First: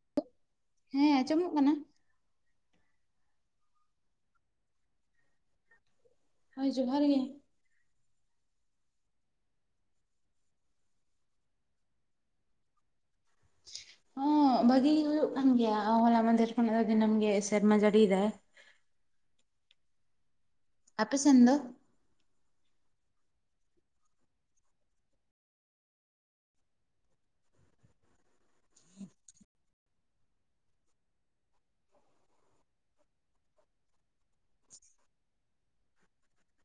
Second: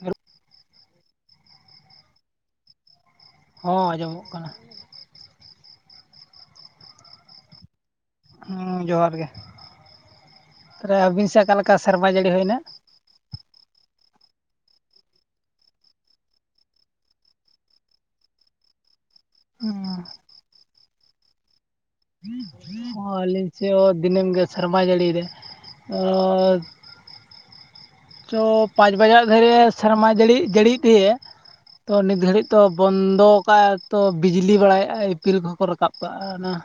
Hello [unintelligible] ᱦᱮᱸ ᱟᱸᱡᱚᱢᱚᱜ ᱠᱟᱱᱟ᱾ ᱦᱚᱸ ᱟᱸᱡᱚᱢᱚᱜ ᱠᱟᱱᱟ᱾ ᱦᱳᱭ ᱡᱚᱦᱟᱨ ᱜᱮ᱾ ᱦᱮᱸ ᱡᱚᱦᱟᱨ ᱜᱮ ᱛᱟᱦᱚᱞᱮ ᱟᱹᱵᱤᱱ ᱥᱮᱫ ᱚᱠᱟᱞᱮᱠᱟ ᱥᱮᱨᱢᱟ ᱡᱟᱹᱲᱤ ᱦᱩᱭᱮᱱᱟ? ᱦᱚᱸ ᱵᱷᱟᱹᱜᱤ ᱜᱮ ᱦᱩᱭᱩᱜ ᱠᱟᱱ ᱜᱮᱭᱟ ᱦᱚᱞᱟ ᱢᱟᱸᱦᱫᱮᱨ ᱠᱷᱚᱱᱟᱜ ᱫᱚ ᱫᱤᱱᱟᱹᱢ ᱜᱮ ᱥᱮᱨᱢᱟ ᱡᱟᱹᱲᱤᱭᱮᱫᱟᱭ᱾ ᱦᱚᱸ ᱟᱯᱮ ᱥᱮᱱ ᱫᱚ [inaudible] ᱚ ᱟᱞᱤᱧ ᱥᱮ ᱦᱚᱸ ᱫᱤᱱᱤᱢ ᱜᱮ ᱥᱨᱢᱟᱭ ᱡᱟᱹᱲᱤ ᱮᱫᱟ᱾ ᱚ ᱛᱚ ᱯᱟᱸᱪ ᱵᱟᱡᱟᱜ ᱫᱷᱟᱹᱨᱮ ᱥᱮᱨᱢᱟ ᱡᱟᱹᱲᱤ ᱡᱟᱹᱲᱤᱜ ᱛᱟᱦᱮᱸᱮ ᱛᱚ ᱱᱤᱛ ᱜᱷᱟᱹᱲᱤᱡ ᱛᱚ ᱵᱚᱱᱫᱚ ᱠᱟᱜᱼᱟ ᱛᱚ ᱵᱤᱡᱽᱞᱤ ᱵᱟᱲᱟᱭᱮᱟᱭᱼᱟ ᱤᱯᱤᱞ ᱠᱚᱦᱚᱸ ᱠᱚ ᱨᱟᱠᱟᱵ ᱠᱟᱜᱼᱟ᱾ ᱟ ᱱᱟᱜ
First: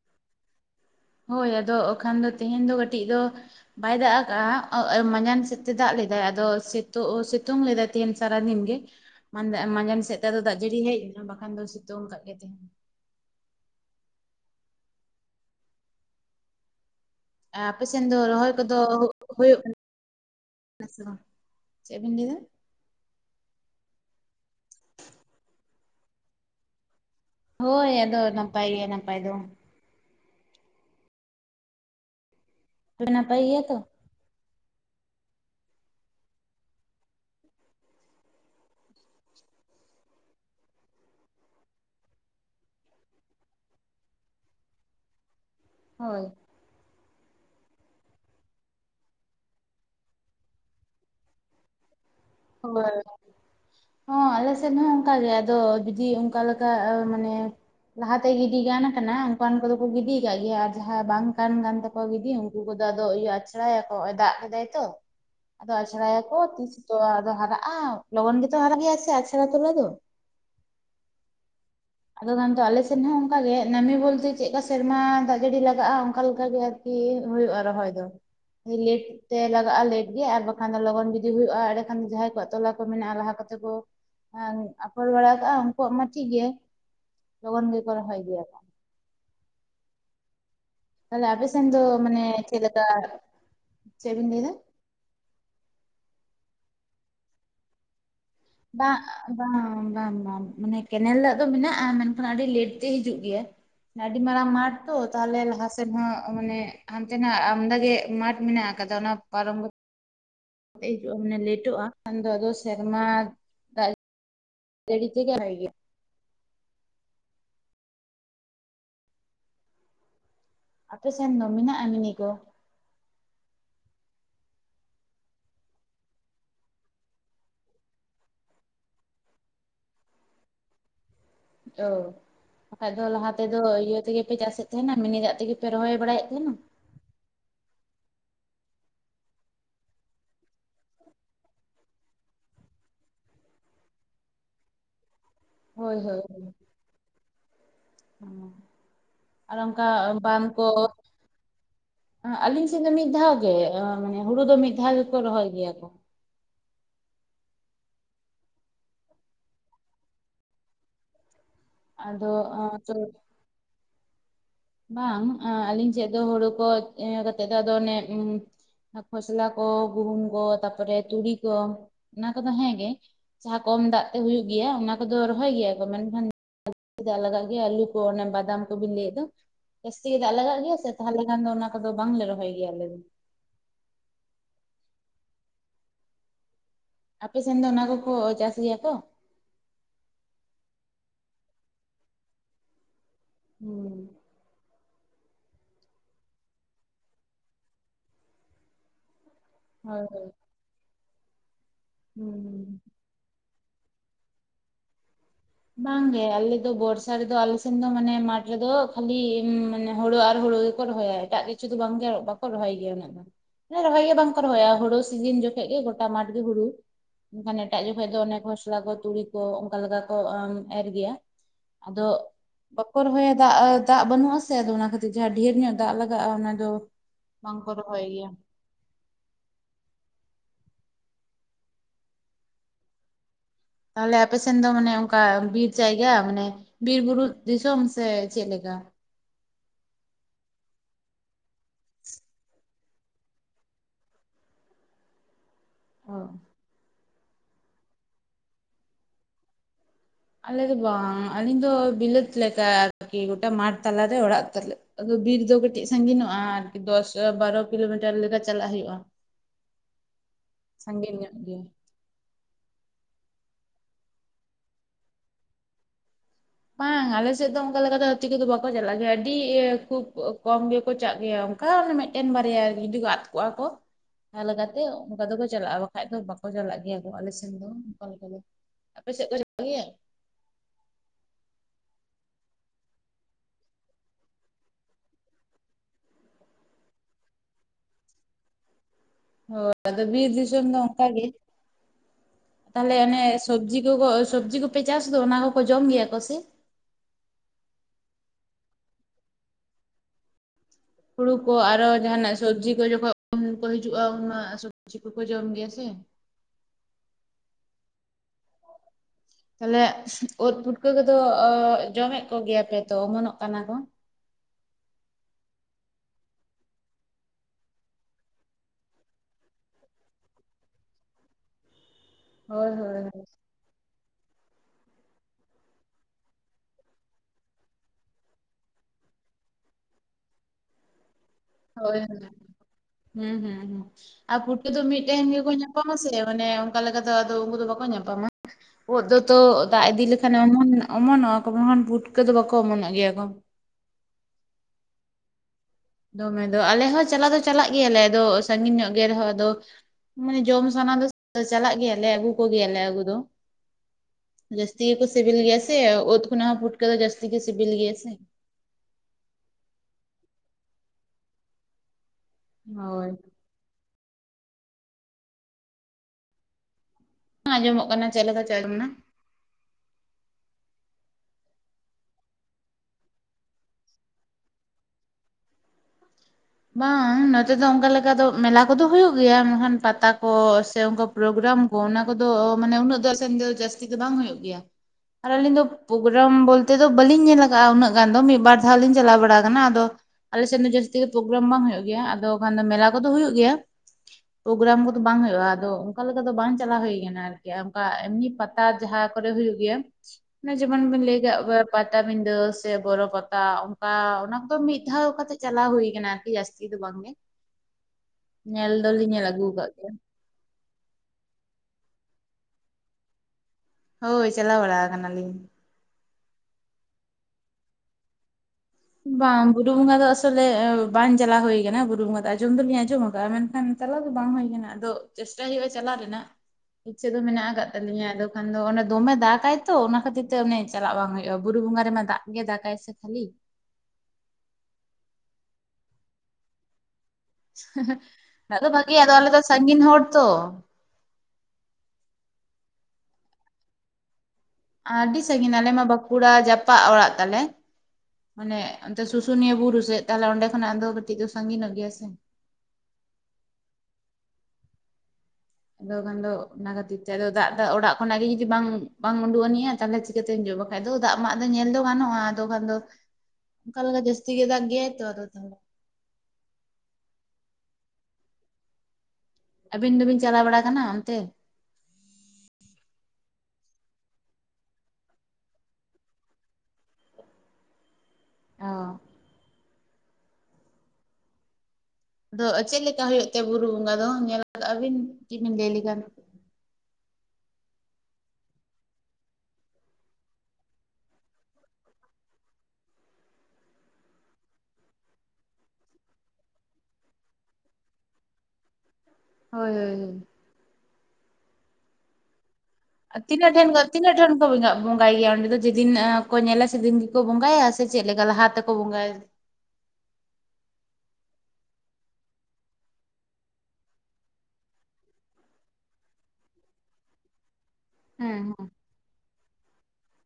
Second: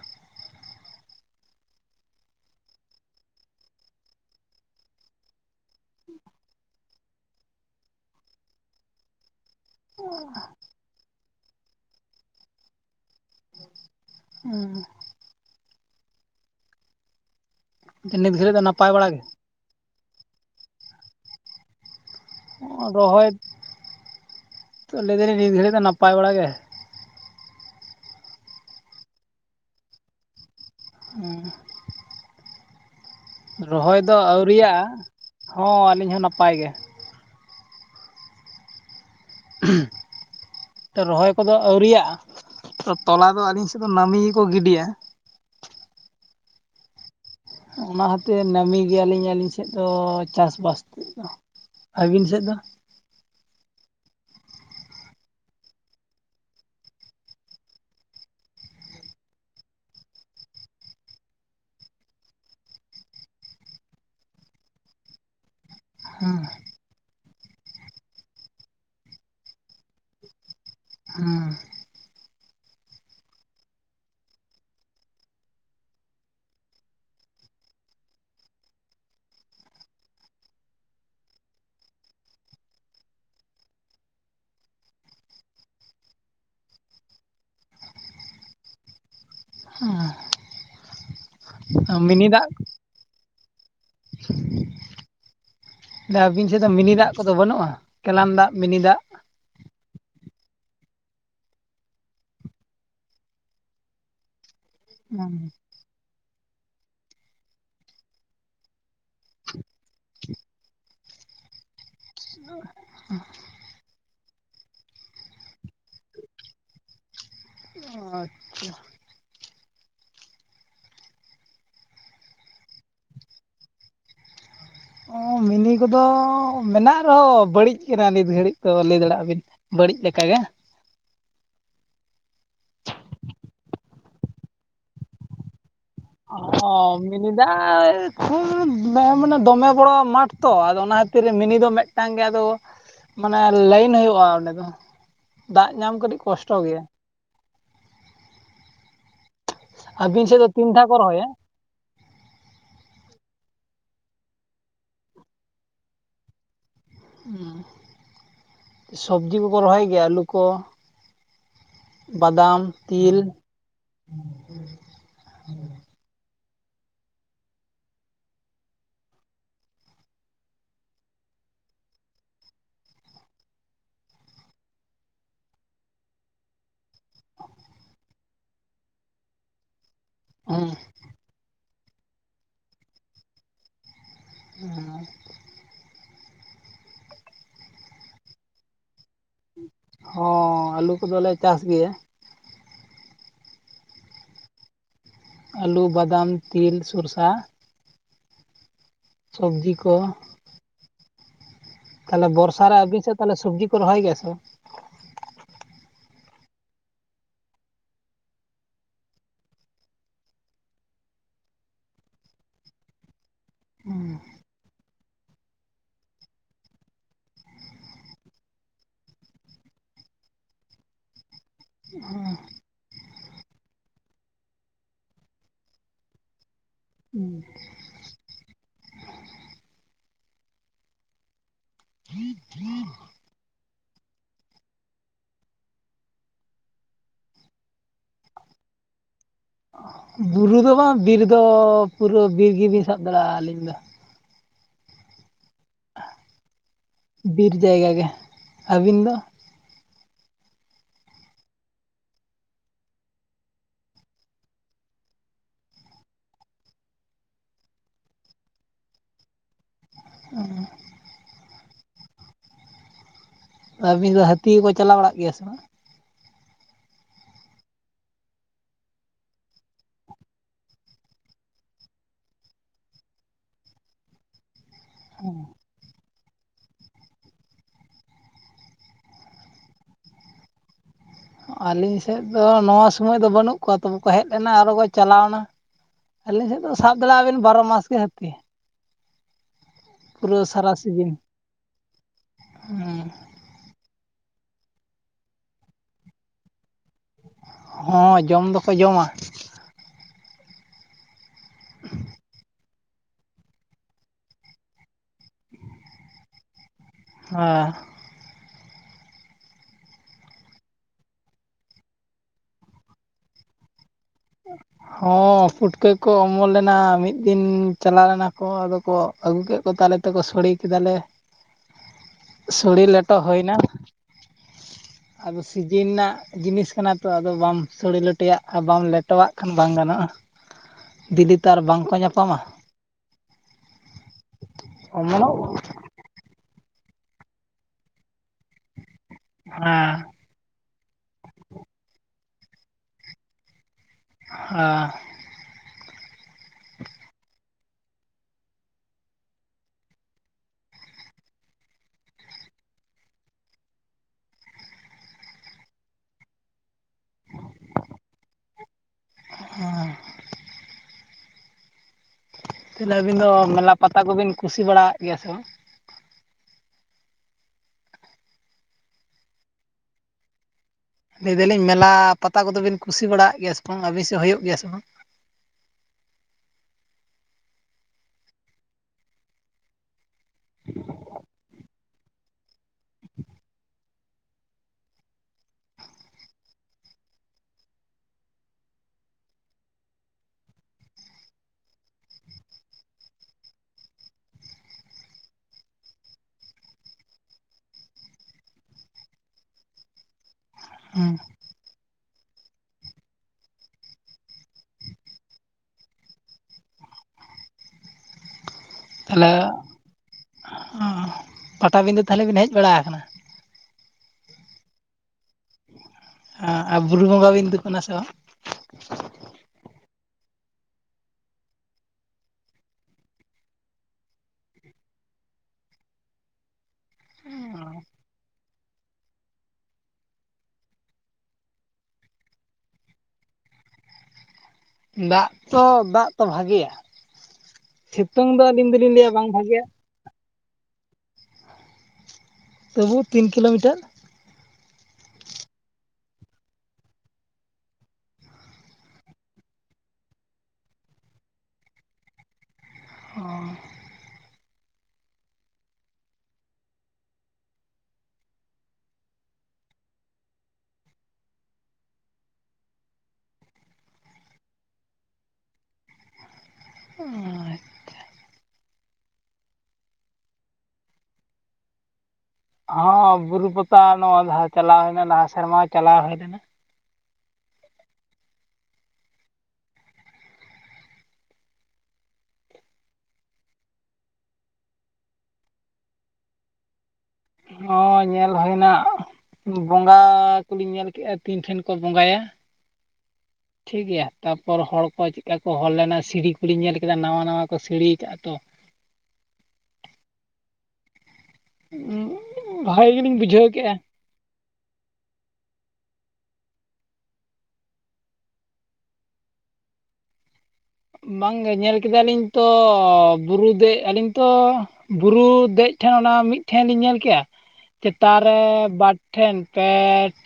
ᱦᱳᱭ ᱟᱫᱚ ᱚᱠᱷᱟᱱ ᱫᱚ ᱛᱮᱦᱮᱧ ᱫᱚ ᱠᱟᱹᱴᱤᱡ ᱫᱚ ᱵᱟᱭ ᱫᱟᱜ ᱟᱠᱟᱫᱼᱟ ᱢᱟᱸᱡᱟᱱ ᱥᱮᱫᱛᱮ ᱫᱟᱜ ᱞᱮᱫᱟᱭ ᱟᱫᱚ ᱥᱤᱛᱩ ᱥᱤᱛᱩᱝ ᱞᱮᱫᱟᱭ ᱛᱮᱦᱮᱧ ᱥᱟᱨᱟᱫᱤᱱ ᱜᱮ᱾ [inaudible] ᱢᱟᱫᱟ ᱢᱟᱸᱡᱟᱱ ᱥᱮᱫ ᱛᱮᱫᱚ ᱫᱟᱜ ᱡᱟᱹᱲᱤ ᱦᱮᱡ ᱮᱱᱟ ᱵᱟᱠᱷᱟᱱ ᱫᱚ ᱥᱤᱛᱩᱝ ᱠᱟᱫ ᱜᱮ ᱛᱟᱦᱮᱱᱟ ᱾ ᱦᱩᱸ ᱟᱯᱮ ᱥᱮᱱ ᱫᱚ ᱱᱤᱛ ᱨᱚᱦᱚᱭ ᱜᱷᱟᱹᱲᱤᱡ ᱠᱚᱫᱚ ᱱᱟᱯᱟᱭ ᱦᱩ ᱵᱟᱲᱟ ᱜᱮ ᱦᱩᱭᱩᱜ ᱠᱟᱱᱟ ᱦᱮᱸ ᱥᱮ ᱵᱟᱝ ᱪᱮᱫ ᱵᱮᱱ ᱞᱟᱹᱭ ᱮᱫᱟ? ᱨᱚᱦᱚᱭ ᱛᱚ ᱞᱟᱹᱭ ᱫᱟᱞᱤᱧ ᱱᱤᱛ ᱜᱷᱟᱹᱲᱤᱡ ᱫᱚ ᱱᱟᱯᱟᱭ ᱵᱟᱲᱟ ᱜᱮ᱾ ᱦᱳᱭ ᱟᱫᱚ ᱱᱟᱯᱟᱭ ᱜᱮ ᱱᱟᱯᱟᱭ ᱫᱚ᱾ ᱦᱮᱸ ᱟᱰᱤ ᱱᱟᱯᱟᱭ ᱜᱮ᱾ ᱨᱚᱦᱚᱭ ᱫᱚ ᱟᱹᱣᱨᱤᱭᱟᱜᱼᱟ ᱦᱚᱸ ᱟᱹᱞᱤᱧ ᱦᱚᱸ ᱱᱟᱯᱟᱭ ᱜᱮ᱾ [inaudible] ᱨᱚᱦᱚᱭ ᱠᱚᱫᱚ ᱟᱹᱣᱨᱤᱟᱜᱼᱟ ᱛᱚᱞᱟ ᱫᱚ ᱟᱞᱤᱧ ᱥᱮᱫ ᱫᱚ ᱱᱟᱹᱢᱤ ᱜᱮᱠᱚ ᱜᱤᱰᱤᱭᱟ᱾ ᱦᱳᱭ ᱚᱱᱟ ᱦᱚᱛᱮ ᱱᱟᱹᱢᱤ ᱜᱮᱭᱟᱞᱤᱧ ᱟᱹᱞᱤᱧ ᱥᱮᱫ ᱫᱚ ᱪᱟᱥᱵᱟᱥ ᱛᱮᱫ ᱫᱚ ᱟᱹᱵᱤᱱ ᱥᱮᱫ ᱫᱚ? [unintelligible] ᱦᱚᱸ ᱟᱞᱮ ᱥᱮᱫ ᱦᱚᱸ ᱚᱱᱠᱟᱜ ᱜᱮ ᱟᱫᱚ ᱡᱩᱫᱤ ᱚᱱᱠᱟ ᱞᱮᱠᱟ ᱢᱟᱱᱮ ᱞᱟᱦᱟᱛᱮ ᱜᱤᱰᱤ ᱜᱟᱱ ᱠᱟᱱᱟ ᱚᱱᱠᱟᱱ ᱠᱚᱫᱚ ᱠᱚ ᱜᱤᱰᱤ ᱠᱟᱫ ᱜᱮᱭᱟ ᱟᱨ ᱡᱟᱦᱟᱸ ᱵᱟᱝ ᱜᱟᱱ ᱠᱟᱱ ᱛᱟᱠᱚᱭᱟ ᱚᱠᱚ ᱜᱤᱫᱤ ᱩᱱᱠᱩ ᱠᱚᱫᱚ ᱟᱫᱚ ᱤᱭᱟᱹ ᱟᱪᱷᱲᱟᱭᱟᱠᱚ ᱦᱚᱜ-ᱚᱭ ᱫᱟᱜ ᱠᱮᱫᱟᱭ ᱛᱚ᱾ ᱟᱫᱚ ᱦᱩᱸ ᱟᱪᱷᱲᱟᱭᱟᱠᱚ ᱛᱤᱥ ᱛᱚ ᱟᱫᱚ ᱦᱟᱨᱟᱜᱼᱟ ᱞᱚᱜᱚᱱ ᱜᱮᱛᱚ ᱦᱟᱨᱟᱜ ᱜᱮᱭᱟ ᱛᱚ ᱟᱪᱷᱲᱟ ᱛᱚᱞᱟ ᱫᱚ᱾ ᱦᱩᱸ ᱟᱫᱚ ᱜᱟᱱ ᱫᱚ ᱟᱞᱮᱥᱮᱱ ᱦᱚᱸ ᱚᱱᱠᱟ ᱜᱮ ᱱᱟᱹᱢᱤ ᱵᱚᱞᱛᱮ ᱪᱮᱫ ᱞᱮᱠᱟ ᱥᱮᱨᱢᱟ ᱫᱟᱜ ᱡ ᱟᱹᱲᱤ ᱞᱟᱜᱟᱜᱼᱟ ᱚᱱᱠᱟ ᱞᱮᱠᱟᱜᱮ ᱤ ᱦᱩᱭᱩᱜᱼᱟ ᱨᱚᱦᱚᱭ ᱫᱚ ᱞᱮᱴ [inaudible] ᱛᱮ ᱞᱟᱜᱟᱜᱼᱟ ᱞᱮᱴ ᱜᱮ ᱟᱨ ᱵᱟᱠᱷᱟᱱ ᱫᱚ ᱞᱚᱜᱚᱱ ᱡᱩᱫᱤ ᱦᱩᱭᱩᱜᱼᱟ ᱮᱸᱰᱮᱠᱷᱟᱱ ᱫᱚ ᱡᱟᱦᱟᱸᱭ ᱠᱚᱣᱟᱜ ᱛᱚᱞᱟ ᱠᱚ ᱢᱮᱱᱟᱜᱼᱟ ᱞᱟᱦᱟ ᱠᱟᱛᱮ ᱠᱚ ᱦᱮ ᱟᱯᱷᱚᱨ ᱵᱟᱲᱟ ᱠᱟᱜᱼᱟ ᱩᱱᱠᱩᱣᱟᱜ ᱢᱟ ᱴᱷᱤᱠ ᱜᱮᱭᱟ ᱞᱚᱜᱚᱱ ᱜᱮ ᱠᱚ ᱨᱚᱦᱚᱭ ᱜᱮᱭᱟ ᱟᱸ ᱛᱟᱦᱚᱞᱮ ᱟᱯᱮ ᱥᱮᱱ ᱫᱚ ᱢᱟᱱᱮ ᱪᱮᱫ ᱞᱮᱠᱟ? ᱪᱮᱫ ᱵᱤᱱ ᱞᱟᱹᱭ ᱮᱫᱟ ᱟᱹᱵᱤᱱ ᱥᱮᱫ ᱫᱚ ᱢᱤᱱᱤ ᱫᱟᱜ ᱠᱚᱫᱚ ᱵᱟᱹᱱᱩᱜᱼᱟ ᱠᱮᱞᱟᱱ ᱫᱟᱜ ᱢᱤᱱᱤ ᱫᱟᱜ ᱵᱟᱝ ᱵᱟᱝ ᱵᱟᱝ ᱵᱟᱝ ᱢᱟᱱᱮ ᱠᱮᱱᱮᱞ ᱫᱟᱜ ᱫᱚ ᱢᱮᱱᱟᱜᱼᱟ ᱢᱮᱱᱠᱷᱟᱱ ᱟᱹᱰᱤ ᱞᱮᱴ ᱛᱮ ᱦᱤᱡᱩᱜ ᱜᱮᱭᱟ ᱟᱹᱰᱤ ᱢᱟᱨᱟᱝ ᱢᱟᱴᱷ ᱛᱚ, ᱛᱟᱦᱚᱞᱮ ᱞᱟᱦᱟ ᱥᱮᱱ ᱦᱚᱸ ᱢᱟᱱᱮ ᱦᱟᱱᱛᱮ ᱱᱟᱜ ᱟᱢᱫᱟ ᱜᱮ ᱢᱟᱴᱷ ᱢᱮᱱᱟᱜ ᱟᱠᱟᱫᱟ ᱚᱱᱟ ᱯᱟᱨᱚᱢ ᱦᱤᱡᱩᱜᱼᱟ ᱢᱟᱱᱮ ᱞᱮᱴᱚᱜᱼᱟ ᱠᱷᱟᱱ ᱫᱚ ᱟᱫᱚ ᱥᱮᱨᱢᱟ ᱜᱟᱹᱲᱤ ᱛᱮᱜᱮ ᱵᱷᱟᱜᱮ ᱜᱮᱭᱟ ᱦᱳᱭ ᱟᱯᱮ ᱥᱮᱱ ᱫᱚ ᱢᱮᱱᱟᱜ-ᱟ ᱢᱤᱱᱤ ᱠᱚ? ᱚᱻ ᱢᱤᱱᱤ ᱠᱚᱫᱚ ᱢᱮᱱᱟᱜ ᱨᱮᱦᱚᱸ ᱵᱟᱹᱲᱤᱡ ᱠᱟᱱᱟ ᱱᱤᱛ ᱜᱷᱟᱹᱲᱤᱡ ᱛᱚ ᱞᱟᱹᱭ ᱫᱟᱲᱮᱭᱟᱜᱼᱟ ᱵᱤᱱ ᱵᱟᱹᱲᱤᱡ ᱞᱮ ᱞᱮᱠᱟ ᱜᱮ᱾ ᱚ ᱵᱟᱠᱷᱟᱡ ᱫᱚ ᱞᱟᱦᱟ ᱛᱮᱫᱚ ᱤᱭᱟᱹ ᱛᱮᱜᱮᱯᱮ ᱪᱟᱥᱮᱫ ᱛᱟᱦᱮᱱᱟ ᱢᱤᱱᱤ ᱫᱟᱜ ᱛᱮᱜᱮ ᱯᱮ ᱨᱚᱦᱚᱭ ᱵᱟᱲᱟᱭᱮᱫ ᱛᱟᱦᱮᱱᱟ [unintelligible] ᱢᱤᱱᱤ ᱫᱟᱜ ᱠᱷᱩᱵ ᱢᱟᱱᱮ ᱫᱚᱢᱮ ᱵᱚᱲᱚ ᱢᱟᱴᱷ ᱛᱚ ᱟᱫᱚ ᱚᱱᱟ ᱠᱷᱟᱹᱛᱤᱨ ᱢᱤᱱᱤ ᱫᱚ ᱢᱮᱫ ᱢᱤᱫᱴᱟᱝ ᱜᱮ ᱟᱫᱚ ᱢᱟᱱᱮ ᱞᱟᱭᱤᱱ ᱦᱩᱭᱩᱜᱼᱟ ᱚᱸᱰᱮ ᱫᱚ ᱫᱟᱜ ᱧᱟᱢ ᱦᱳᱭ ᱦᱳᱭ ᱠᱟᱹᱴᱤᱡ ᱦᱳᱭ᱾ ᱠᱚᱥᱴᱚ ᱜᱮᱭᱟ ᱟᱨ ᱚᱱᱠᱟ ᱟᱹᱵᱤᱱ ᱥᱮᱫ ᱵᱟᱸᱫ ᱫᱚ ᱠᱚ ᱛᱤᱱ ᱫᱷᱟᱣ ᱨᱚᱦᱚᱭᱟ ᱟᱞᱤᱧ ᱥᱮᱫ ᱫᱚ ᱢᱤᱫ ᱫᱷᱟᱣ ᱜᱮ, ᱢᱟᱱᱮ ᱦᱩᱲᱩ ᱫᱚ ᱢᱤᱫ ᱫᱷᱟᱣ ᱜᱮᱠᱚ ᱨᱚᱦᱚᱭ ᱜᱮᱭᱟ ᱠᱚ᱾ ᱥᱚᱵᱽᱡᱤ ᱠᱚᱠᱚ ᱨᱚᱦᱚᱭ ᱜᱮᱭᱟ ᱟᱹᱞᱩ ᱠᱚ᱾ ᱟᱫᱚ ᱵᱟᱫᱟᱢ ᱟᱸ ᱛᱚ ᱛᱤᱞ ᱵᱟᱝ ᱟᱹᱞᱤᱧ ᱴᱮᱫ ᱫᱚ ᱦᱩᱲᱩ ᱠᱚ ᱤᱭᱟᱹ ᱠᱟᱛᱮᱜ ᱫᱚ ᱟᱫᱚ ᱚᱱᱮ ᱠᱷᱚᱥᱞᱟ ᱠᱚ ᱜᱩᱦᱩᱢ ᱠᱚ ᱛᱟᱯᱚᱨᱮ ᱛᱩᱲᱤ ᱠᱚ ᱚᱱᱟ ᱠᱚᱫᱚ ᱦᱮᱸ ᱜᱮ ᱡᱟᱦᱟᱸ ᱠᱚᱢ ᱫᱟᱜ ᱛᱮ ᱦᱳᱭᱳᱜ ᱜᱮᱭᱟ ᱚᱱᱟ ᱠᱚᱫᱚ ᱨᱚᱦᱚᱭ ᱜᱮᱭᱟ ᱠᱚ ᱢᱮᱱᱠᱷᱟᱱ ᱪᱮᱫᱟᱜ ᱞᱟᱜᱟᱜ ᱜᱮᱭᱟ ᱟᱹᱞᱩ ᱠᱚ ᱚᱱᱟ ᱵᱟᱫᱟᱢ ᱠᱚᱵᱤᱱ ᱞᱟᱹᱭᱮᱫ ᱫᱚ ᱡᱟᱹᱥᱛᱤ ᱜᱮ ᱫᱟᱜ ᱞᱟᱜᱟᱜ ᱦᱮᱸ ᱜᱮᱭᱟ ᱥᱮ ᱛᱟᱦᱚᱞᱮ ᱠᱷᱟᱱ ᱫᱚ ᱚᱱᱟ ᱠᱚᱫᱚ ᱵᱟᱝᱞᱮ ᱨᱚᱦᱚᱭ ᱜᱮᱭᱟ ᱟᱞᱮ ᱫᱚ ᱚ ᱟᱯᱮᱥᱱ ᱫᱚ ᱚᱱᱟ ᱠᱚᱠᱚ ᱪᱟᱥ ᱜᱮᱭᱟ ᱠᱚ ᱦᱚᱸ ᱟᱞᱩ ᱠᱚᱫᱚ ᱞᱮ ᱪᱟᱥ ᱜᱮᱭᱟ᱾ ᱦᱩᱸ ᱟᱹᱞᱩ ᱵᱟᱫᱟᱢ ᱛᱤᱞ ᱥᱚᱨᱥᱟ ᱥᱚᱵᱽᱡᱤ ᱠᱚ ᱦᱳᱭ ᱦᱳᱭ ᱛᱟᱦᱚᱞᱮ ᱦᱩᱸ ᱵᱚᱨᱥᱟ ᱨᱮ ᱦᱩᱸ ᱟᱵᱤᱥᱮᱫ ᱛᱟᱦᱚᱞᱮ ᱥᱚᱵᱽᱡᱤ ᱠᱚ ᱨᱚᱦᱚᱭ ᱜᱮᱭᱟ ᱥᱮ ᱵᱟᱝᱜᱮ ᱟᱞᱮᱫᱚ ᱵᱚᱨᱥᱟ ᱨᱮᱫᱚ ᱟᱞᱮᱥᱮᱱ ᱫᱚ ᱢᱟᱱᱮ ᱢᱟᱴᱷ ᱨᱮᱫᱚ ᱠᱷᱟᱹᱞᱤ ᱢᱟᱱᱮ ᱦᱩᱲᱩ ᱟᱨ ᱦᱩᱲᱩ ᱵᱟᱠᱚ ᱨᱚᱦᱚᱭᱟ ᱮᱴᱟᱜ ᱠᱤᱪᱷᱩ ᱵᱟᱝᱜᱮ ᱵᱟᱠᱚ ᱨᱚᱦᱚᱭ ᱜᱮᱭᱟ ᱩᱱᱟᱹᱜ ᱫᱚ᱾ ᱮ ᱨᱚᱦᱚᱭ ᱜᱮ ᱵᱟᱝᱠᱚ ᱨᱚᱦᱚᱭᱟ ᱦᱩᱲᱳ ᱥᱤᱡᱤᱱ ᱡᱚᱠᱷᱚᱡ ᱜᱮ ᱜᱚᱴᱟ ᱢᱟᱴᱷ ᱜᱮ ᱦᱩᱲᱩ ᱢᱮᱱᱠᱷᱟᱱ ᱮᱴᱟᱜ ᱡᱚᱠᱷᱚᱱ ᱫᱚ ᱚᱱᱮᱠ ᱜᱚᱥᱞᱟ ᱠᱚ ᱛᱩᱲᱤ ᱠᱚ ᱚᱱᱠᱟ ᱞᱮᱠᱟ ᱠᱚ ᱮᱨ ᱜᱮᱭᱟ ᱟᱫᱚ [inaudible] ᱵᱟᱠᱚ ᱨᱚᱦᱚᱭᱟ ᱫᱟᱜ ᱵᱟᱹᱱᱩᱜ ᱟᱼᱟᱥᱮ ᱟ ᱚᱱᱟ ᱠᱷᱟᱹᱛᱤᱨ ᱡᱟᱦᱟᱸ ᱰᱷᱮᱨ ᱧᱚᱜ ᱫᱟᱜ ᱞᱟᱜᱟᱜᱼᱟ ᱚᱱᱟ ᱫᱚ ᱵᱟᱝ ᱠᱚ ᱨᱚᱦᱚᱭ ᱜᱮᱭᱟ ᱦᱩᱸ ᱛᱟᱦᱚᱞᱮ ᱟᱯᱮᱥᱱ ᱫᱚ ᱢᱟᱱᱮ ᱚᱱᱠᱟ ᱵᱤᱨ ᱡᱟᱭᱜᱟ ᱢᱟᱱᱮ ᱵᱤᱨ ᱵᱩᱨᱩ ᱫᱤᱥᱚᱢ ᱥᱮ ᱪᱮᱫ ᱞᱮᱠᱟ [inaudible] ᱵᱩᱨᱩ ᱫᱚ ᱵᱟᱝ ᱵᱤᱨ ᱫᱚ ᱯᱩᱨᱟᱹ ᱵᱤᱨ ᱜᱮᱵᱤᱱ ᱥᱟᱵ ᱫᱟᱲᱮᱼᱟ ᱟᱹᱞᱤᱧ ᱫᱚ ᱚ ᱵᱤᱨ ᱡᱟᱭᱜᱟ ᱜᱮ ᱟᱹᱵᱤᱱ ᱫᱚ ᱟᱞᱮ ᱫᱚ ᱵᱟᱝ ᱟᱞᱤᱧ ᱫᱚ, ᱵᱤᱞᱟᱛ ᱞᱮᱠᱟ ᱟᱨᱠᱤ ᱜᱚᱴᱟ ᱢᱟᱴᱷ ᱛᱚᱞᱟ ᱨᱮ ᱚᱲᱟᱜ ᱛᱟᱞᱮ᱾ ᱟᱫᱚ ᱵᱤᱨ ᱫᱚ ᱠᱟᱹᱴᱤᱡ ᱥᱟᱜᱤᱧᱚᱜᱼᱟ ᱟᱨᱠᱤ ᱫᱚᱥ ᱵᱟᱨᱚ ᱠᱤᱞᱳᱢᱤᱴᱟᱨ ᱞᱮᱠᱟ ᱪᱟᱞᱟᱜ ᱦᱩᱭᱩᱜᱼᱟ᱾ ᱦᱮ ᱥᱟᱜᱮᱧ ᱧᱚᱜ ᱜᱮ ᱟᱹᱵᱤᱱ ᱫᱚ ᱦᱟᱹᱛᱤ ᱠᱚᱠᱚ ᱪᱟᱞᱟᱣ ᱵᱟᱲᱟᱜ ᱜᱮᱭᱟ ᱥᱮ ᱵᱟᱝ ᱵᱟᱝ ᱟᱞᱮ ᱥᱮᱫ ᱫᱚ ᱚᱝᱠᱟ ᱞᱮᱠᱟ‌ ᱫᱚ ᱦᱟᱛᱤ ᱠᱚᱫᱚ ᱵᱟᱠᱚ ᱪᱟᱞᱟᱜ ᱜᱮᱭᱟ ᱟᱹᱰᱤ ᱠᱷᱩᱵ ᱠᱚᱢ ᱜᱮᱠᱚ ᱪᱟᱜ ᱜᱮᱭᱟ ᱠᱟ ᱢᱤᱫᱴᱮᱱ ᱵᱟᱨᱭᱟ ᱡᱩᱫᱤ ᱠᱚ ᱟᱫ ᱠᱚᱜᱼᱟ ᱠᱚ ᱚᱱᱟ ᱞᱮᱠᱟᱛᱮ ᱚᱝᱠᱟ ᱛᱮᱠᱚ ᱪᱟᱞᱟᱜᱼᱟ ᱵᱟᱠᱷᱟᱱ ᱫᱚ ᱵᱟᱝ ᱠᱚ ᱪᱟᱞᱟᱜ ᱜᱮᱭᱟ ᱠᱚ ᱟᱞᱮ ᱥᱮᱱ ᱫᱚ ᱚᱱᱠᱟ ᱞᱮᱠᱟ ᱟᱯᱮ ᱥᱮᱫ ᱠᱚ ᱪᱟᱞᱟᱜ ᱜᱮᱭᱟ ᱟᱞᱤᱧ ᱥᱮᱫ ᱫᱚ ᱱᱚᱣᱟ ᱥᱩᱢᱚᱭ ᱫᱚ ᱵᱟᱹᱱᱩᱜ ᱠᱚᱣᱟ ᱛᱚᱵᱮ ᱠᱚ ᱦᱮᱡ ᱮᱱᱟ ᱟᱨ ᱠᱚ ᱪᱟᱞᱟᱣᱱᱟ ᱟᱞᱮ ᱥᱮᱫ ᱫᱚ ᱥᱟᱵ ᱫᱟᱲᱮᱭᱟᱜ-ᱟ ᱵᱮᱱ ᱵᱟᱨᱚ ᱢᱟᱥ ᱜᱮ ᱦᱟᱛᱤ ᱦᱚᱭ ᱟᱫᱚ ᱵᱤᱨ ᱫᱤᱥᱚᱢ ᱥᱟᱨᱟ ᱫᱚ ᱥᱤᱡᱤᱱ ᱚᱝᱠᱟᱜ ᱜᱮ ᱛᱟᱦᱞᱮ ᱚᱱᱮ ᱥᱚᱵᱽᱡᱤ ᱠᱚᱠᱚ ᱥᱚᱵᱡᱤ ᱠᱚᱯᱮ ᱪᱟᱥ ᱫᱚ ᱚᱱᱟ ᱠᱚᱠᱚ ᱡᱚᱢ ᱜᱮᱭᱟ ᱠᱚ ᱥᱮ ᱦᱚᱸ ᱡᱚᱢ ᱫᱚᱠᱚ ᱡᱚᱢᱟ ᱦᱩᱲᱩ ᱠᱚ ᱟᱨᱚ ᱡᱟᱦᱟᱱᱟᱜ ᱥᱚᱵᱽᱡᱤ ᱠᱚ ᱡᱚᱠᱷᱚᱱ ᱠᱚ ᱦᱤᱡᱩᱜᱼᱟ ᱚᱱᱟ ᱥᱚᱵ ᱪᱮᱫ ᱠᱚᱠᱚ ᱡᱚᱢ ᱜᱮᱭᱟ ᱥᱮ ᱦᱚᱸ ᱛᱟᱞᱦᱮ ᱳᱫ ᱯᱩᱴᱠᱟᱹ ᱠᱚᱫᱚ ᱡᱚᱢᱮᱫ ᱠᱚ ᱜᱮᱭᱟᱯᱮ ᱛᱚ ᱚᱢᱚᱱᱚᱜ ᱠᱟᱱᱟ ᱠᱚ ᱦᱮ [inaudible] ᱦᱚᱸ ᱯᱩᱴᱠᱟᱹ ᱠᱚ ᱚᱢᱚᱞ ᱞᱮᱱᱟ ᱢᱤᱫ ᱫᱤᱱ ᱪᱟᱞᱟᱣ ᱞᱮᱱᱟ ᱠᱚ ᱟᱫᱚ ᱠᱚ ᱟᱹᱜᱩ ᱠᱮᱫ ᱠᱚ ᱛᱟᱞᱮ ᱛᱮᱠᱚ ᱥᱚᱲᱮᱹ ᱠᱮᱫᱟᱞᱮ ᱦᱳᱭ ᱥᱚᱲᱮᱹ ᱦᱳᱭ ᱞᱮᱴᱚ ᱦᱩᱭᱱᱟ ᱟᱫᱚ ᱥᱤᱡᱤ ᱨᱮᱱᱟᱜ ᱡᱤᱱᱤᱥ ᱠᱟᱱᱟ ᱛᱚ ᱟᱫᱚ ᱵᱟᱢ ᱥᱚᱲᱮ ᱞᱚᱴᱮᱭᱟᱜ ᱟ ᱵᱟᱢ ᱞᱮᱴ ᱞᱮᱴᱚᱣᱟᱜ ᱠᱷᱟᱱ ᱵᱟᱝ ᱜᱟᱱᱚᱜᱼᱟ ᱫᱤᱫᱤ ᱛᱟᱨ ᱦᱳᱭ ᱦᱚᱸ ᱦᱩᱸ ᱦᱩᱸ ᱦᱩᱸ ᱟᱨ ᱯᱩᱴᱠᱟᱹ ᱫᱚ ᱢᱤᱫᱴᱮᱱ ᱚᱢᱚᱱᱚᱜ ᱜᱮᱠᱚ ᱧᱟᱢ ᱧᱟᱯᱟᱢᱟ ᱥᱮ ᱢᱟᱱᱮ ᱚᱝᱠᱟ ᱩᱝᱠᱩ ᱫᱚ ᱵᱟᱠᱚ ᱧᱟᱯᱟᱢᱟ ᱩᱫ ᱫᱚᱛᱚ ᱫᱟᱜ ᱦᱮᱸ ᱤᱫᱤ ᱞᱮᱠ ᱠᱷᱟᱱ ᱚᱢᱚᱱ ᱚᱢᱚᱱᱚᱜᱼᱟ ᱠᱚ ᱵᱟᱠᱷᱟᱱ ᱯᱩᱴᱠᱟᱹ ᱫᱚ ᱵᱟᱠᱚ ᱚᱢᱚᱱᱚᱜ ᱜᱮᱭᱟ ᱠᱚ ᱚ ᱫᱚᱢᱮ ᱫᱚ ᱟᱞᱮ ᱦᱚᱸ ᱪᱟᱞᱟᱣ ᱫᱚ ᱪᱟᱞᱟᱜ ᱜᱮᱭᱟᱞᱮ ᱟᱫᱚ ᱥᱟᱺᱜᱤᱧ ᱧᱚᱜ ᱜᱮ ᱨᱮᱦᱚᱸ ᱟᱫᱚ ᱢᱟᱱᱮ ᱡᱚᱢ ᱥᱟᱱᱟ ᱫᱚ ᱪᱟᱞᱟᱜ ᱜᱮᱭᱟᱞᱮ ᱟᱜᱩ ᱠᱚ ᱜᱮᱭᱟᱞᱮ ᱟᱜᱩ ᱫᱚ ᱡᱟᱹᱥᱛᱤ ᱜᱮᱠᱚ ᱥᱤᱵᱤᱞ ᱜᱮᱭᱟ ᱥᱮ ᱳᱫ ᱠᱷᱚᱱᱟᱜ ᱦᱚᱸ ᱯᱩᱴᱠᱟᱹ ᱫᱚ ᱡᱟᱹᱥᱛᱤ ᱠᱚ ᱥᱤᱵᱤᱞ ᱜᱮᱭᱟ ᱥᱮ ᱦᱩᱸ ᱛᱟᱞᱦᱮ ᱦᱳᱭ ᱟᱹᱵᱤᱱ ᱫᱚ ᱢᱮᱞᱟ ᱯᱟᱛᱟ ᱠᱚᱵᱤᱱ ᱠᱩᱥᱤ ᱵᱟᱲᱟᱣᱟᱜ ᱜᱮᱭᱟ ᱥᱮ ᱵᱟᱝ ᱵᱟᱝ ᱟᱸᱡᱚᱢᱚᱜ ᱠᱟᱱᱟ ᱪᱮᱫ ᱞᱮᱠᱟ [unintelligible] ᱞᱟᱹᱭ ᱫᱟᱞᱤᱧ ᱢᱮᱞᱟ ᱯᱟᱛᱟ ᱠᱚᱫᱚᱵᱤᱱ ᱠᱩᱥᱤ ᱵᱟᱲᱟᱜ ᱜᱮᱭᱟ ᱥᱮ ᱵᱟᱝ ᱟᱹᱵᱤᱱ ᱥᱮᱫ ᱦᱩᱭᱩᱜ ᱜᱮᱭᱟ ᱥᱮ ᱵᱟᱝ ᱵᱟᱝ ᱱᱚᱛᱮ ᱫᱚ ᱚᱝᱠᱟ ᱞᱮᱠᱟ ᱫᱚ ᱢᱮᱞᱟ ᱠᱚᱫᱚ ᱦᱩᱭᱩᱜ ᱜᱮᱭᱟ ᱢᱮᱱᱠᱷᱟᱱ ᱯᱟᱛᱟ ᱠᱚ ᱥᱮ ᱚᱝᱠᱟ ᱯᱨᱳᱜᱨᱟᱢ ᱠᱚ ᱚᱱᱟ ᱠᱚᱫᱚ ᱢᱟᱱᱮ ᱩᱱᱟᱹᱜ ᱫᱚ ᱡᱟᱥᱛᱤ ᱫᱚ ᱡᱟᱹᱥᱛᱤ ᱫᱚ ᱵᱟᱝ ᱦᱩᱭᱩᱜ ᱜᱮᱭᱟ ᱟᱨ ᱟᱹᱞᱤᱧ ᱫᱚ ᱯᱨᱳᱜᱨᱟᱢ ᱵᱚᱞᱛᱮ ᱫᱚ ᱵᱟᱹᱞᱤᱧ ᱧᱮᱞ ᱟᱠᱟᱜᱼᱟ ᱩᱱᱟᱹᱜ ᱜᱟᱱ ᱫᱚ ᱢᱤᱫᱵᱟᱨ ᱫᱷᱟᱣ ᱞᱤᱧ ᱪᱟᱞᱟᱣ ᱵᱟᱲᱟᱣ ᱠᱟᱱᱟ ᱟᱫᱚ ᱟᱞᱮ ᱥᱮᱫ ᱫᱚ ᱡᱟᱹᱥᱛᱤ ᱫᱚ ᱯᱨᱳᱜᱨᱟᱢ ᱵᱟᱝ ᱦᱩᱭᱩᱜ ᱜᱮᱭᱟ ᱟᱫᱚ ᱢᱟᱱᱮ ᱢᱮᱞᱟ ᱠᱚᱫᱚ ᱦᱩᱭᱩᱜ ᱜᱮᱭᱟ ᱯᱨᱳᱜᱨᱟᱢ ᱠᱚᱫᱚ ᱵᱟᱝ ᱦᱩᱭᱩᱜ-ᱟ ᱟᱫᱚ ᱚᱝᱠᱟ ᱞᱮᱠᱟ ᱫᱚ ᱵᱟᱝ ᱪᱟᱞᱟᱣ ᱦᱩᱭ ᱠᱟᱱᱟ ᱟᱨᱠᱤᱚᱱ ᱮᱢᱱᱤ‌ ᱯᱟ ᱛᱟᱨ ᱡᱟᱦᱟᱸ ᱠᱚᱨᱮ ᱦᱩᱭᱩᱜ ᱜᱮᱭᱟ ᱚᱱᱮ ᱡᱮᱢᱚᱱ ᱵᱮᱱ ᱦᱮᱸ ᱞᱟᱹᱭ ᱠᱮᱫ ᱫᱚ ᱯᱟᱴᱟᱵᱤᱸᱫᱟᱹ ᱥᱮ ᱵᱚᱨᱚ ᱯᱟᱛᱟ ᱚᱱᱠᱟ ᱚᱱᱟ ᱠᱚᱫᱚ ᱢᱤᱫ ᱫᱷᱟᱣ ᱠᱟᱛᱮ ᱪᱟᱞᱟᱣ ᱦᱩᱭ [unintelligible] ᱟᱨᱠᱤ ᱡᱟᱹᱥᱛᱤ ᱫᱚ ᱵᱟᱝᱜᱮ ᱧᱮᱞ ᱫᱚᱞᱤᱧ ᱧᱮᱞ ᱟᱹᱜᱩ ᱠᱟᱫ ᱠᱚᱣᱟ ᱚ, ᱯᱟᱴᱟᱵᱤᱸᱫᱷᱟᱹ ᱛᱟᱦᱞᱮ ᱵᱮᱱ ᱦᱮᱡ ᱵᱟᱲᱟ ᱠᱟᱱᱟ ᱦᱳᱭ ᱪᱟᱞᱟᱣ ᱵᱟᱲᱟ ᱟᱠᱟᱱᱟ ᱞᱤᱧ ᱟ ᱟᱨ ᱵᱩᱨᱩ ᱵᱚᱸᱜᱟ ᱵᱤᱱ ᱫᱩᱠᱟᱱᱟ ᱥᱮ ᱵᱟᱝ ᱵᱟᱝ ᱵᱩᱨᱩ ᱵᱚᱸᱜᱟ ᱫᱚ ᱟᱥᱚᱞᱮ ᱵᱟᱝ ᱪᱟᱞᱟᱣ ᱦᱩᱭ ᱠᱟᱱᱟ ᱵᱩᱨᱩ ᱵᱚᱸᱜᱟ ᱫᱚ ᱟᱡᱸᱚᱢ ᱫᱚᱞᱤᱧ ᱟᱸᱡᱚᱢ ᱟᱠᱟᱜᱼᱟ ᱢᱮᱱᱠᱷᱟᱱ ᱪᱟᱞᱟᱣ ᱫᱚ ᱵᱟᱝ ᱦᱩᱭ ᱠᱟᱱᱟ ᱟᱫᱚ ᱪᱮᱥᱴᱟᱭ ᱦᱩᱭᱩᱜᱼᱟ ᱪᱟᱞᱟᱜ ᱨᱮᱱᱟᱜ ᱤᱪᱪᱷᱟᱹ ᱫᱚ ᱢᱮᱱᱟᱜ ᱟᱠᱟᱫ ᱛᱟᱹᱞᱤᱧᱟ ᱟᱫᱚ ᱠᱷᱟᱱ ᱫᱚ ᱫᱚᱢᱮ ᱫᱟᱠᱟᱭ ᱛᱚ ᱚᱱᱟ ᱠᱷᱟᱹᱛᱤᱨ ᱛᱮ ᱚᱱᱮ ᱪᱟᱞᱟᱜ ᱵᱟᱝ ᱦᱩᱭᱩᱜᱼᱟ ᱵᱩᱨᱩ ᱵᱚᱸᱜᱟ ᱨᱮᱢᱟ ᱫᱟᱜ ᱜᱮ ᱫᱟᱜᱟᱭ ᱥᱮ ᱠᱷᱟᱹᱞᱤ ᱫᱟᱜ ᱛᱚ ᱫᱟᱜ ᱛᱚ ᱵᱷᱟᱜᱮᱭᱟ ᱥᱤᱛᱩᱝ ᱫᱚ ᱟᱫᱚ ᱟᱹᱞᱤᱧ ᱫᱚᱞᱤᱧ ᱵᱟᱹᱜᱤᱭᱟ ᱞᱟᱹᱭᱟ ᱟᱫᱚ ᱵᱟᱝ ᱟᱞᱮ ᱫᱚ ᱵᱷᱟᱜᱮᱭᱟ ᱥᱺᱜᱤᱱ ᱦᱚᱲ ᱛᱚ ᱛᱟᱵᱩ ᱛᱤᱱ ᱠᱤᱞᱳᱢᱤᱴᱟᱨ ᱟᱹᱰᱤ ᱥᱟᱺᱜᱤᱧ ᱟᱞᱮᱢᱟ ᱵᱟᱸᱠᱩᱲᱟ ᱡᱟᱯᱟᱜ ᱚᱲᱟᱜ ᱛᱟᱞᱮ ᱢᱟᱱᱮ ᱚᱱᱛᱮ ᱥᱩᱥᱩᱱᱤᱭᱟᱹ ᱵᱩᱨᱩ ᱥᱮᱫ ᱛᱟᱦᱚᱞᱮ ᱚᱸᱰᱮ ᱠᱷᱚᱱᱟᱜ ᱫᱚ ᱠᱟᱹᱴᱤᱡ ᱫᱚ ᱥᱟᱺᱜᱤ ᱧᱚᱜ ᱜᱮᱭᱟ ᱥᱮ ᱚ ᱟᱫᱚ ᱠᱷᱟᱱ ᱫᱚ ᱚᱱᱟ ᱠᱷᱟᱹᱛᱤᱨ ᱛᱮ ᱫᱟᱜ ᱫᱟ ᱚᱲᱟᱜ ᱠᱷᱚᱱᱟᱜ ᱜᱮ ᱡᱩᱫᱤ ᱵᱟᱝ ᱵᱟᱝ ᱩᱰᱩᱜ ᱟᱱᱤᱜ-ᱟ ᱛᱟᱦᱚᱞᱮ ᱪᱤᱠ ᱪᱤᱠᱟᱹᱛᱮᱢ ᱡᱚᱢᱟ ᱵᱟᱠᱷᱟᱡ ᱫᱚ ᱫᱟᱜ ᱢᱟᱜ ᱫᱚ ᱧᱮᱞ ᱫᱚ ᱜᱟᱱᱚᱜᱼᱟ ᱟᱫᱚ ᱠᱷᱟᱱ ᱫᱚ ᱚᱠᱟ ᱞᱮᱠᱟ ᱡᱟᱥᱛᱤ ᱜᱮ ᱫᱟᱠ ᱜᱮᱭᱟᱭ ᱛᱚ ᱟᱫᱚ [inaudible] ᱟᱹᱵᱤᱱ ᱫᱚᱵᱤᱱ ᱪᱟᱞᱟᱣ ᱵᱟᱲᱟ ᱠᱟᱱᱟ ᱚᱱᱛᱮ ᱦᱚᱸ ᱵᱩᱨᱩ ᱯᱟᱛᱟ ᱱᱚᱣᱟ ᱫᱟᱣ ᱪᱟᱞᱟᱣ ᱦᱩᱭᱱᱟ ᱞᱟᱦᱟ ᱥᱮᱨᱢᱟ ᱪᱟᱞᱟᱣ ᱦᱩᱭ ᱞᱮᱱᱟ ᱚ ᱫᱚ ᱪᱮᱫ ᱞᱮᱠᱟ ᱦᱩᱭᱩᱜ ᱛᱮ ᱵᱩᱨᱩ ᱵᱚᱸᱜᱟ ᱫᱚ ᱧᱮᱞ ᱟᱠᱟᱵᱤᱱ ᱡᱚᱪᱤ ᱵᱤᱱ ᱞᱟᱹᱭ ᱞᱮᱜᱟᱱ ᱦᱳ ᱧᱮᱞ ᱦᱩᱭᱱᱟ ᱵᱚᱸᱜᱟ ᱠᱚᱞᱤᱧ ᱧᱮᱞ ᱠᱮᱜᱼᱟ ᱛᱤᱱ ᱴᱷᱮᱱ ᱠᱚ ᱵᱚᱸᱜᱟᱭᱟ ᱴᱷᱤᱠ ᱜᱮᱭᱟ ᱛᱟᱯᱚᱨ ᱦᱚᱲ ᱠᱚ ᱪᱮᱫ ᱞᱮᱠᱟ ᱠᱚ ᱦᱚᱨ ᱞᱮᱱᱟ ᱥᱤᱲᱤ ᱠᱚᱞᱤᱧ ᱧᱮᱞ ᱠᱮᱫᱟ ᱱᱟᱣᱟ ᱱᱟᱣᱟ ᱠᱚ ᱥᱤᱲᱤ ᱠᱟᱜ-ᱟ ᱛᱚ ᱦᱳᱭ ᱦᱳᱭ ᱦᱳᱭ ᱵᱷᱟᱜᱮ ᱜᱮᱞᱤᱧ ᱛᱤᱱᱟᱹ ᱵᱩᱡᱷᱟᱹᱣ ᱠᱮᱜᱼᱟ ᱴᱮᱱᱰ ᱜᱟᱛ ᱛᱤᱱᱟᱹᱜ ᱴᱷᱮᱱ ᱠᱚ ᱵᱚᱸᱜᱟᱭ ᱜᱮᱭᱟ ᱚᱸᱰᱮ ᱫᱚ ᱡᱮᱫᱤᱱ ᱠᱚ ᱧᱮᱞᱟ ᱥᱮᱫᱤᱱ ᱜᱮᱠᱚ ᱵᱚᱸᱜᱟᱭᱟ ᱥᱮ ᱪᱮᱫ ᱞᱮᱠᱟ ᱞᱟᱦᱟ ᱛᱮᱠᱚ ᱵᱚᱸᱜᱟᱭᱟ ᱵᱟᱝᱜᱮ ᱧᱮᱞ ᱠᱮᱫᱟᱞᱤᱧ ᱛᱚ ᱵᱩᱨᱩ ᱫᱮᱡ ᱟᱹᱞᱤᱧ ᱛᱚ ᱵᱩᱨᱩ ᱫᱮᱡ ᱴᱷᱮᱱ ᱚᱱᱟ ᱢᱤᱫᱴᱷᱮᱱ ᱞᱤᱧ ᱧᱮᱞ ᱠᱮᱜᱼᱟ ᱪᱮᱛᱟᱱ ᱦᱮᱸ ᱨᱮ ᱦᱮᱸ᱾ ᱵᱟᱨ ᱴᱷᱮᱱ ᱯᱮ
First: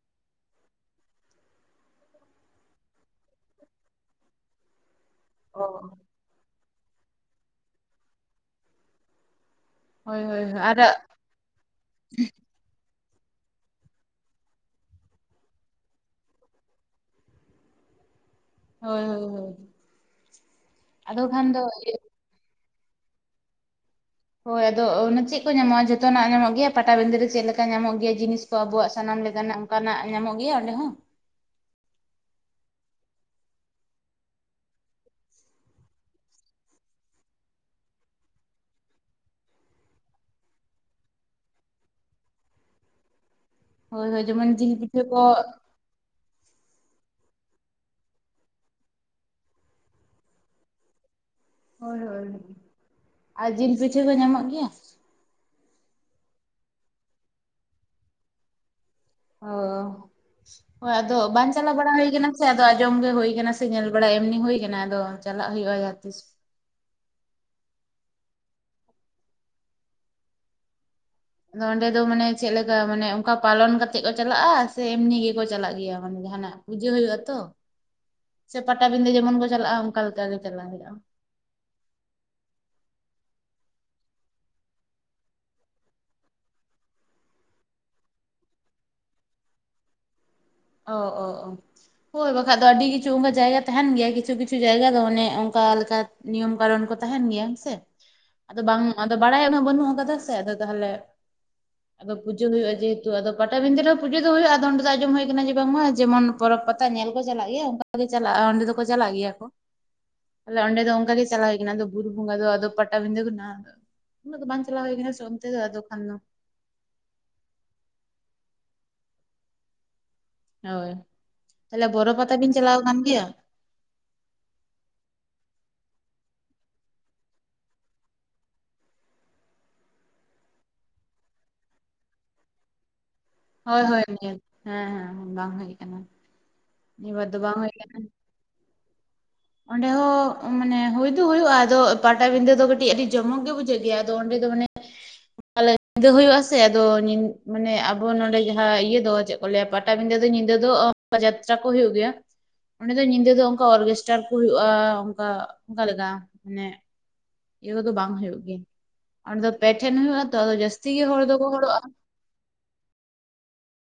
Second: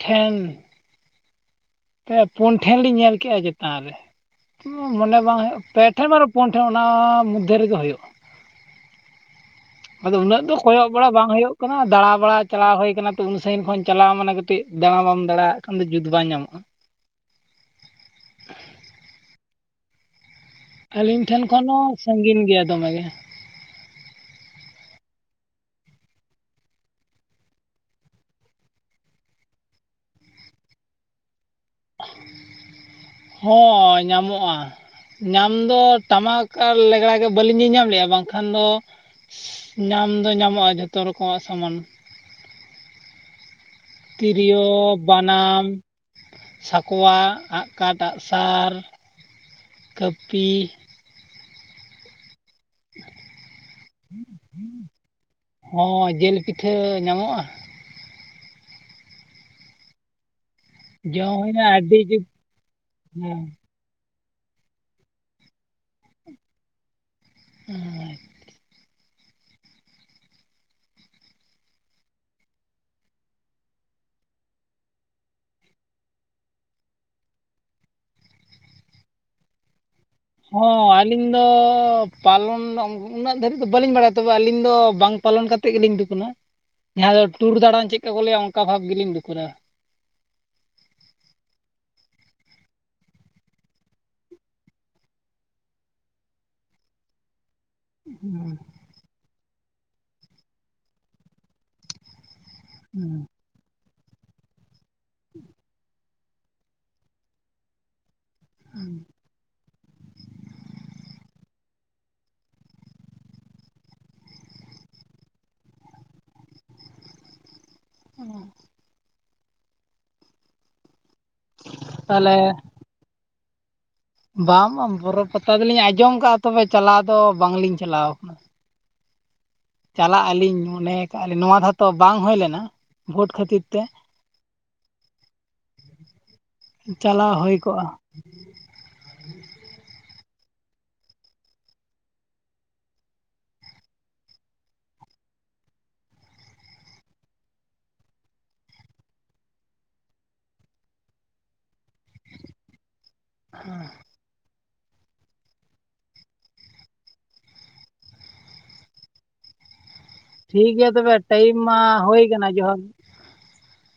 ᱴᱷᱮᱱ ᱮ ᱯᱩᱱ ᱴᱷᱮᱱ ᱞᱤᱧ ᱧᱮᱞ ᱠᱮᱫᱼᱟ ᱪᱮᱛᱟᱱ ᱨᱮ ᱢᱚᱱᱮ ᱵᱟᱝ ᱚ ᱦᱩᱭᱩᱜ ᱯᱮ ᱴᱷᱮᱱ ᱢᱟ ᱯᱚᱱ ᱴᱷᱮᱱ ᱚᱱᱟ ᱢᱚᱫᱽᱫᱷᱮ ᱨᱮᱜᱮ ᱦᱩᱭᱩᱜᱼᱟ ᱟᱫᱚ ᱦᱳᱭ ᱩᱱᱟᱹᱜ ᱦᱳᱭ ᱫᱚ ᱦᱳᱭ ᱟᱨ ᱠᱚᱭᱚᱜ ᱵᱟᱲᱟ ᱵᱟᱝ ᱦᱩᱭᱩᱜ ᱠᱟᱱᱟ ᱫᱟᱬᱟ ᱵᱟᱲᱟ ᱪᱟᱞᱟᱣ ᱦᱩᱭ ᱠᱟᱱᱟ ᱛᱚ ᱩᱱ ᱥᱟᱺᱜᱤᱧ ᱠᱷᱚᱱ ᱪᱟᱞᱟᱣ ᱢᱟᱱᱮ ᱠᱟᱹᱴᱤᱡ ᱫᱟᱬᱟ ᱵᱟᱢ ᱫᱟᱟᱲᱟ ᱟᱜ ᱠᱷᱟᱱ ᱫᱚ ᱡᱩᱛ ᱵᱟᱝ ᱧᱟᱢᱚᱜᱼᱟ ᱦᱳᱭ ᱦᱳᱭ ᱦᱳᱭ ᱟᱫᱚ ᱟᱹᱞᱤᱧ ᱴᱷᱮᱱ ᱠᱷᱟᱱ ᱫᱚ ᱠᱷᱚᱱ ᱦᱚᱸ ᱥᱟᱺᱜᱤᱧ ᱜᱮᱭᱟ ᱫᱚᱢᱮ ᱜᱮ ᱦᱳᱭ ᱟᱫᱚ ᱪᱮᱫ ᱠᱚ ᱧᱟᱢᱚᱜᱼᱟ ᱡᱚᱛᱚᱱᱟᱜ ᱧᱟᱢᱚᱜ ᱜᱮᱭᱟ ᱯᱟᱴᱟᱵᱤᱸᱫᱟᱹ ᱨᱮ ᱪᱮᱫ ᱞᱮᱠᱟ ᱧᱟᱢᱚᱜ ᱜᱮᱭᱟ ᱡᱤᱱᱤᱥ ᱛᱚ ᱟᱵᱚᱣᱟᱜ ᱥᱟᱱᱟᱢ ᱞᱮᱠᱟᱱᱟᱜ ᱚᱱᱠᱟᱱᱟᱜ ᱧᱟᱢᱚᱜ ᱜᱮᱭᱟ ᱚᱸᱰᱮ ᱦᱚᱸ ᱦᱳᱭ ᱧᱟᱢᱚᱜᱼᱟ ᱧᱟᱢ ᱫᱚ ᱴᱟᱢᱟᱠ ᱟᱨ ᱞᱮᱜᱽᱲᱟ ᱜᱮ ᱵᱟᱹᱞᱤᱧ ᱧᱮᱞᱧᱟᱢ ᱞᱮᱜᱼᱟ ᱵᱟᱝᱠᱷᱟᱱ ᱫᱚ ᱧᱟᱢ ᱫᱚ ᱧᱟᱢᱚᱜᱼᱟ ᱡᱷᱚᱛᱚ ᱨᱚᱠᱚᱢᱟᱜ ᱥᱟᱢᱟᱱ ᱦᱳᱭ ᱦᱳᱭ ᱡᱮᱢᱚᱱ ᱛᱤᱨᱭᱳ ᱡᱤᱞ ᱯᱤᱴᱷᱟᱹ ᱠᱚ ᱵᱟᱱᱟᱢ ᱥᱟᱠᱣᱟ ᱟᱜ ᱠᱟᱴ ᱟᱜᱥᱟᱨ ᱠᱟᱹᱯᱤ ᱦᱳᱭ ᱦᱳᱭ ᱟᱨ ᱡᱤᱞ ᱯᱤᱴᱷᱟᱹ ᱠᱚ ᱧᱟᱢᱚᱜ ᱜᱮᱭᱟ? ᱦᱚᱸ ᱡᱤᱞ ᱯᱤᱴᱷᱟᱹ ᱧᱟᱢᱚᱜᱼᱟ ᱚ ᱟᱫᱚ ᱡᱚᱢ ᱵᱟᱝ ᱦᱩᱭᱱᱟ ᱪᱟᱞᱟᱣ ᱵᱟᱲᱟ ᱟᱹᱰᱤ ᱦᱩᱭ ᱡᱩᱛ ᱠᱟᱱᱟ ᱥᱮ ᱟᱫᱚ ᱟᱸᱡᱚᱢ ᱜᱮ ᱦᱩᱭ ᱦᱮᱸ ᱠᱟᱱᱟ ᱥᱮ ᱧᱮᱞ ᱵᱟᱲᱟᱭ ᱮᱢᱱᱤ ᱦᱩᱭ ᱠᱟᱱᱟ ᱟᱫᱚ ᱪᱟᱞᱟᱜ ᱦᱩᱭᱩᱜᱼᱟ ᱡᱟᱦᱟ ᱛᱤᱥ ᱦᱩᱸ ᱟᱫᱚ ᱚᱸᱰᱮ ᱫᱚ ᱢᱟᱱᱮ ᱪᱮᱫ ᱞᱮᱠᱟ ᱢᱟᱱᱮ ᱚᱱᱠᱟ ᱯᱟᱞᱚᱱ ᱠᱟᱛᱮᱜ ᱠᱚ ᱪᱟᱞᱟᱜᱼᱟ ᱥᱮ ᱮᱢᱱᱤ ᱜᱮᱠᱚ ᱪᱟᱞᱟᱜ ᱜᱮᱭᱟ ᱢᱟᱱᱮ ᱡᱟᱦᱟᱱᱟᱜ ᱯᱩᱡᱟᱹ ᱦᱩᱭᱩᱜᱼᱟ ᱛᱚ [inaudible] ᱥᱮ ᱯᱟᱴᱟᱵᱤᱸᱫᱟᱹ ᱡᱮᱢᱚᱱ ᱠᱚ ᱪᱟᱞᱟᱜᱼᱟ᱾ ᱞᱮᱠᱟ ᱜᱮ ᱪᱟᱞᱟᱜ ᱦᱮᱸ ᱦᱩᱭᱩᱜᱼᱟ ᱟᱹᱞᱤᱧ ᱫᱚ ᱯᱟᱞᱚᱱ ᱞᱚᱝ ᱩᱱᱟᱹᱜ ᱫᱷᱟᱹᱨᱤᱡ ᱫᱚ ᱵᱟᱹᱞᱤᱧ ᱵᱟᱲᱟᱭᱟ ᱛᱚᱵᱮ ᱟᱹᱞᱤᱧ ᱫᱚ ᱵᱟᱝ ᱯᱟᱞᱚᱱ ᱠᱟᱛᱮᱫ ᱜᱮᱞᱤᱧ ᱫᱩᱠᱠᱟᱹᱱᱟ ᱡᱟᱦᱟᱸ ᱫᱚ ᱴᱩᱨ ᱫᱟᱬᱟᱱ ᱪᱮᱫᱠᱟ ᱠᱚ ᱞᱟᱹᱭᱟ ᱚᱱᱠᱟ ᱵᱷᱟᱵᱽ ᱜᱮᱞᱤᱧ ᱫᱩᱠᱟᱹᱨᱟ ᱚ ᱚ ᱚ ᱦᱳᱭ ᱵᱟᱠᱷᱟᱡ ᱫᱚ ᱟᱹᱰᱤ ᱠᱤᱪᱷᱩ ᱚᱱᱠᱟ ᱡᱟᱭᱜᱟ ᱛᱟᱦᱮᱱ ᱜᱮᱭᱟ ᱠᱤᱪᱷᱩ ᱠᱤᱪᱷᱩ ᱡᱟᱭᱜᱟ ᱫᱚ ᱚᱱᱮ ᱚᱱᱠᱟ ᱞᱮᱠᱟ ᱱᱤᱭᱚᱢ ᱠᱟᱨᱚᱱ ᱠᱚ ᱛᱟᱦᱮᱱ ᱜᱮᱭᱟ ᱦᱮᱸ ᱥᱮ ᱦᱩᱸ ᱟᱫᱚ ᱵᱟᱝ ᱟᱫᱚ ᱵᱟᱲᱟᱭ ᱩᱱᱟᱹᱜ ᱵᱟᱹᱱᱩᱜ ᱠᱟᱫᱟ ᱥᱮ ᱟᱫᱚ ᱛᱟᱦᱚᱞᱮ ᱟᱫᱚ ᱯᱩᱡᱟᱹᱳ ᱦᱩᱭᱩᱜᱼᱟ ᱡᱮᱦᱮᱛᱩ ᱦᱩᱸ ᱟᱫᱚ ᱯᱟᱴᱟᱵᱤᱱᱫᱟᱹ ᱨᱮᱦᱚ ᱯᱩᱡᱟᱹ ᱫᱚ ᱦᱩᱭᱩᱜᱼᱟ ᱟᱫᱚ ᱚᱸᱰᱮ ᱫᱚ ᱟᱸᱡᱚᱢ ᱦᱩᱭ ᱠᱟᱱᱟ ᱡᱮ ᱵᱟᱝ ᱢᱟ ᱡᱮᱢᱚᱱ ᱯᱚᱨᱚᱵᱽ ᱯᱟᱛᱟ ᱧᱮᱞ ᱠᱚ ᱪᱟᱞᱟᱜ ᱜᱮᱭᱟ ᱚᱱᱠᱟ ᱜᱮ ᱪᱟᱞᱟᱜᱼᱟ ᱚᱸᱰᱮ ᱫᱚᱠᱚ ᱪᱟᱞᱟᱜ ᱜᱮᱭᱟ ᱠᱚ ᱛᱟᱦᱚᱞᱮ ᱚᱱᱰᱮ ᱫᱚ ᱚᱝᱠᱟ ᱜᱮ ᱪᱟᱞᱟᱣ ᱦᱩᱭ ᱠᱟᱱᱟ ᱫᱚ ᱵᱩᱨᱩ ᱵᱚᱝᱜᱟ ᱫᱚ ᱟᱫᱚ ᱯᱟᱴᱟᱵᱤᱸᱴᱟᱹ ᱫᱚ ᱦᱟᱜ ᱩᱱᱟᱜ ᱫᱚ ᱵᱟᱝ ᱪᱟᱞᱟᱣ ᱦᱩᱭ ᱠᱟᱱᱟ ᱥᱮ ᱚᱱᱛᱮ ᱫᱚ ᱟᱫᱚ ᱠᱷᱟᱱ ᱫᱚ [unintelligible] ᱦᱳᱭ ᱛᱟᱦᱞᱮ ᱵᱚᱨᱚ ᱯᱟᱛᱟ ᱛᱟᱦᱚᱞᱮ ᱵᱤᱱ ᱪᱟᱞᱟᱣ ᱠᱟᱱ ᱜᱮᱭᱟ? ᱵᱟᱝ ᱵᱟᱝ ᱵᱚᱨᱚ ᱯᱟᱛᱟ ᱫᱚᱞᱤᱧ ᱟᱸᱡᱚᱢ ᱠᱟᱜᱼᱟ ᱛᱚᱵᱮ ᱪᱟᱞᱟᱣ ᱫᱚ ᱵᱟᱝ ᱞᱤᱧ ᱪᱟᱞᱟᱣ ᱠᱟᱱᱟ᱾ ᱪᱟᱞᱟᱜ ᱟᱹᱞᱤᱧ ᱢᱚᱱᱮ ᱟᱠᱟᱜᱼᱟ ᱞᱤᱧ ᱱᱚᱣᱟ ᱫᱷᱟᱣᱛᱚ ᱵᱟᱝ ᱦᱩᱭ ᱞᱮᱱᱟ᱾ ᱵᱷᱳᱴ ᱠᱷᱟᱹᱛᱤ ᱦᱳᱭ ᱦᱳᱭ ᱱᱤᱭᱟᱹ ᱦᱮᱸ ᱦᱮᱸ ᱵᱟᱝ ᱦᱩᱭ ᱟᱠᱟᱱᱟ᱾ ᱱᱤᱭᱟᱹ ᱵᱟᱨ ᱪᱟᱞᱟᱣ ᱫᱚ ᱦᱩᱭ ᱵᱟᱝ ᱠᱚᱜᱼᱟ᱾ ᱟᱠᱟᱱᱟ ᱚᱸᱰᱮ ᱦᱚᱸ ᱢᱟᱱᱮ ᱦᱩᱭ ᱫᱚ ᱦᱩᱭᱩᱜᱼᱟ ᱟᱫᱚ ᱯᱟᱴᱟᱵᱤᱸᱫᱟᱹ ᱫᱚ ᱠᱟᱹᱴᱤᱡ ᱟᱹᱰᱤ ᱡᱚᱢᱚᱠ ᱜᱮ ᱵᱩᱡᱷᱟᱹᱜ ᱜᱮᱭᱟ᱾ ᱛᱚ ᱚᱸᱰᱮ ᱫᱚ ᱢᱟᱱᱮ ᱯᱟᱞᱮ ᱧᱤᱫᱟᱹ ᱦᱩᱭᱩᱜᱼᱟ ᱥᱮ ᱟᱫᱚ ᱢᱟᱱᱮ ᱟᱵᱚ ᱱᱚᱸᱰᱮ ᱡᱟᱦᱟᱸ ᱤᱭᱟᱹ ᱫᱚ ᱪᱮᱜ ᱠᱚ ᱞᱟᱹᱭᱟ ᱯᱟᱴᱟᱵᱤᱸᱫᱟᱹ ᱫᱚ ᱧᱤᱫᱟᱹ ᱫᱚ ᱡᱟᱛᱨᱟ ᱠᱚ ᱦᱩᱭᱩᱜ ᱜᱮᱭᱟ ᱚᱸᱰᱮ ᱫᱚ ᱧᱤᱫᱟᱹ ᱫᱚ ᱚᱝᱠᱟ ᱚᱨᱜᱮᱥᱴᱟᱨ ᱠᱚ ᱦᱩᱭᱩᱜᱼᱟ ᱚᱝᱠᱟ ᱚᱝᱠᱟ ᱞᱮᱫᱟ ᱢᱟᱱᱮ ᱤᱭᱟᱹ ᱠᱚᱫᱚ ᱵᱟᱝ ᱦᱩᱭᱩᱜ ᱜᱮ ᱟᱫᱚ ᱯᱮ ᱴᱷᱮᱱ ᱦᱩᱭᱩᱜᱼᱟ ᱛᱚ ᱟᱫᱚ ᱴᱷᱤᱠ ᱡᱟᱹᱥᱛᱤ ᱜᱮᱭᱟ ᱜᱮ ᱛᱚᱵᱮ ᱦᱚᱲ ᱫᱚᱠᱚ ᱴᱟᱭᱤᱢ ᱢᱟ ᱦᱚᱲᱚᱜᱼᱟ᱾ ᱦᱩᱭ ᱠᱟᱱᱟ ᱡᱚᱦᱟᱨ